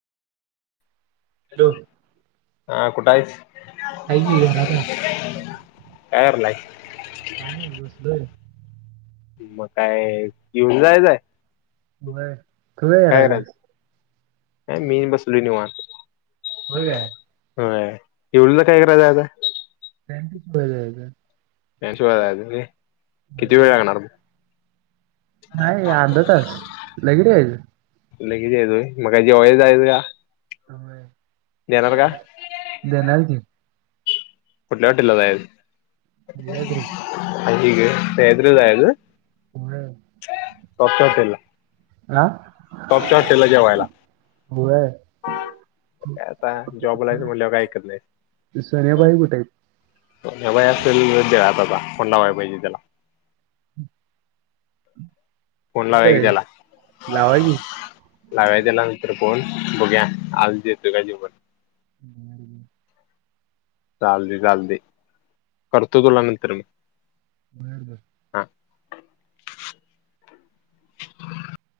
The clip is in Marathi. हॅलो. हा कुठं आहेस आहे की घरात आहे कायर करायला आहे. काय नाही बसलोय. मग काय घेऊन जायचय. म तु काय करायचं करायलास. मी बसल निवन होय काय एवढ काय करायचं आता. [unintelligible] अंशूला जायचंय किती वेळ हम्म. लागणार. नाही अर्ध तास लगन आहेलव लगेच येतोय मग का जेवय जा आहे का. देणार ती. कुठल्या हॉटेल ला जायचय. या तरी हा ठीक आहे सॅड लाजायचं् होय बघतोय त्याला. हा हो करतोय त्याला जेवायला. होय. काय आता जॉबला याय म्हटलं काय ऐकत नाही. सन्याबाई कुठे आहेत. हे असेल आता आता कोंला व्हा पाहिजे त्याला. फोन लावा कुठे की आहे? त्याला. लावा की लागायचं ना नंतर फोन बघूया आज देतोय का जेवण ह. चालते चालते करतो तुला नंतर मग. [unintelligible]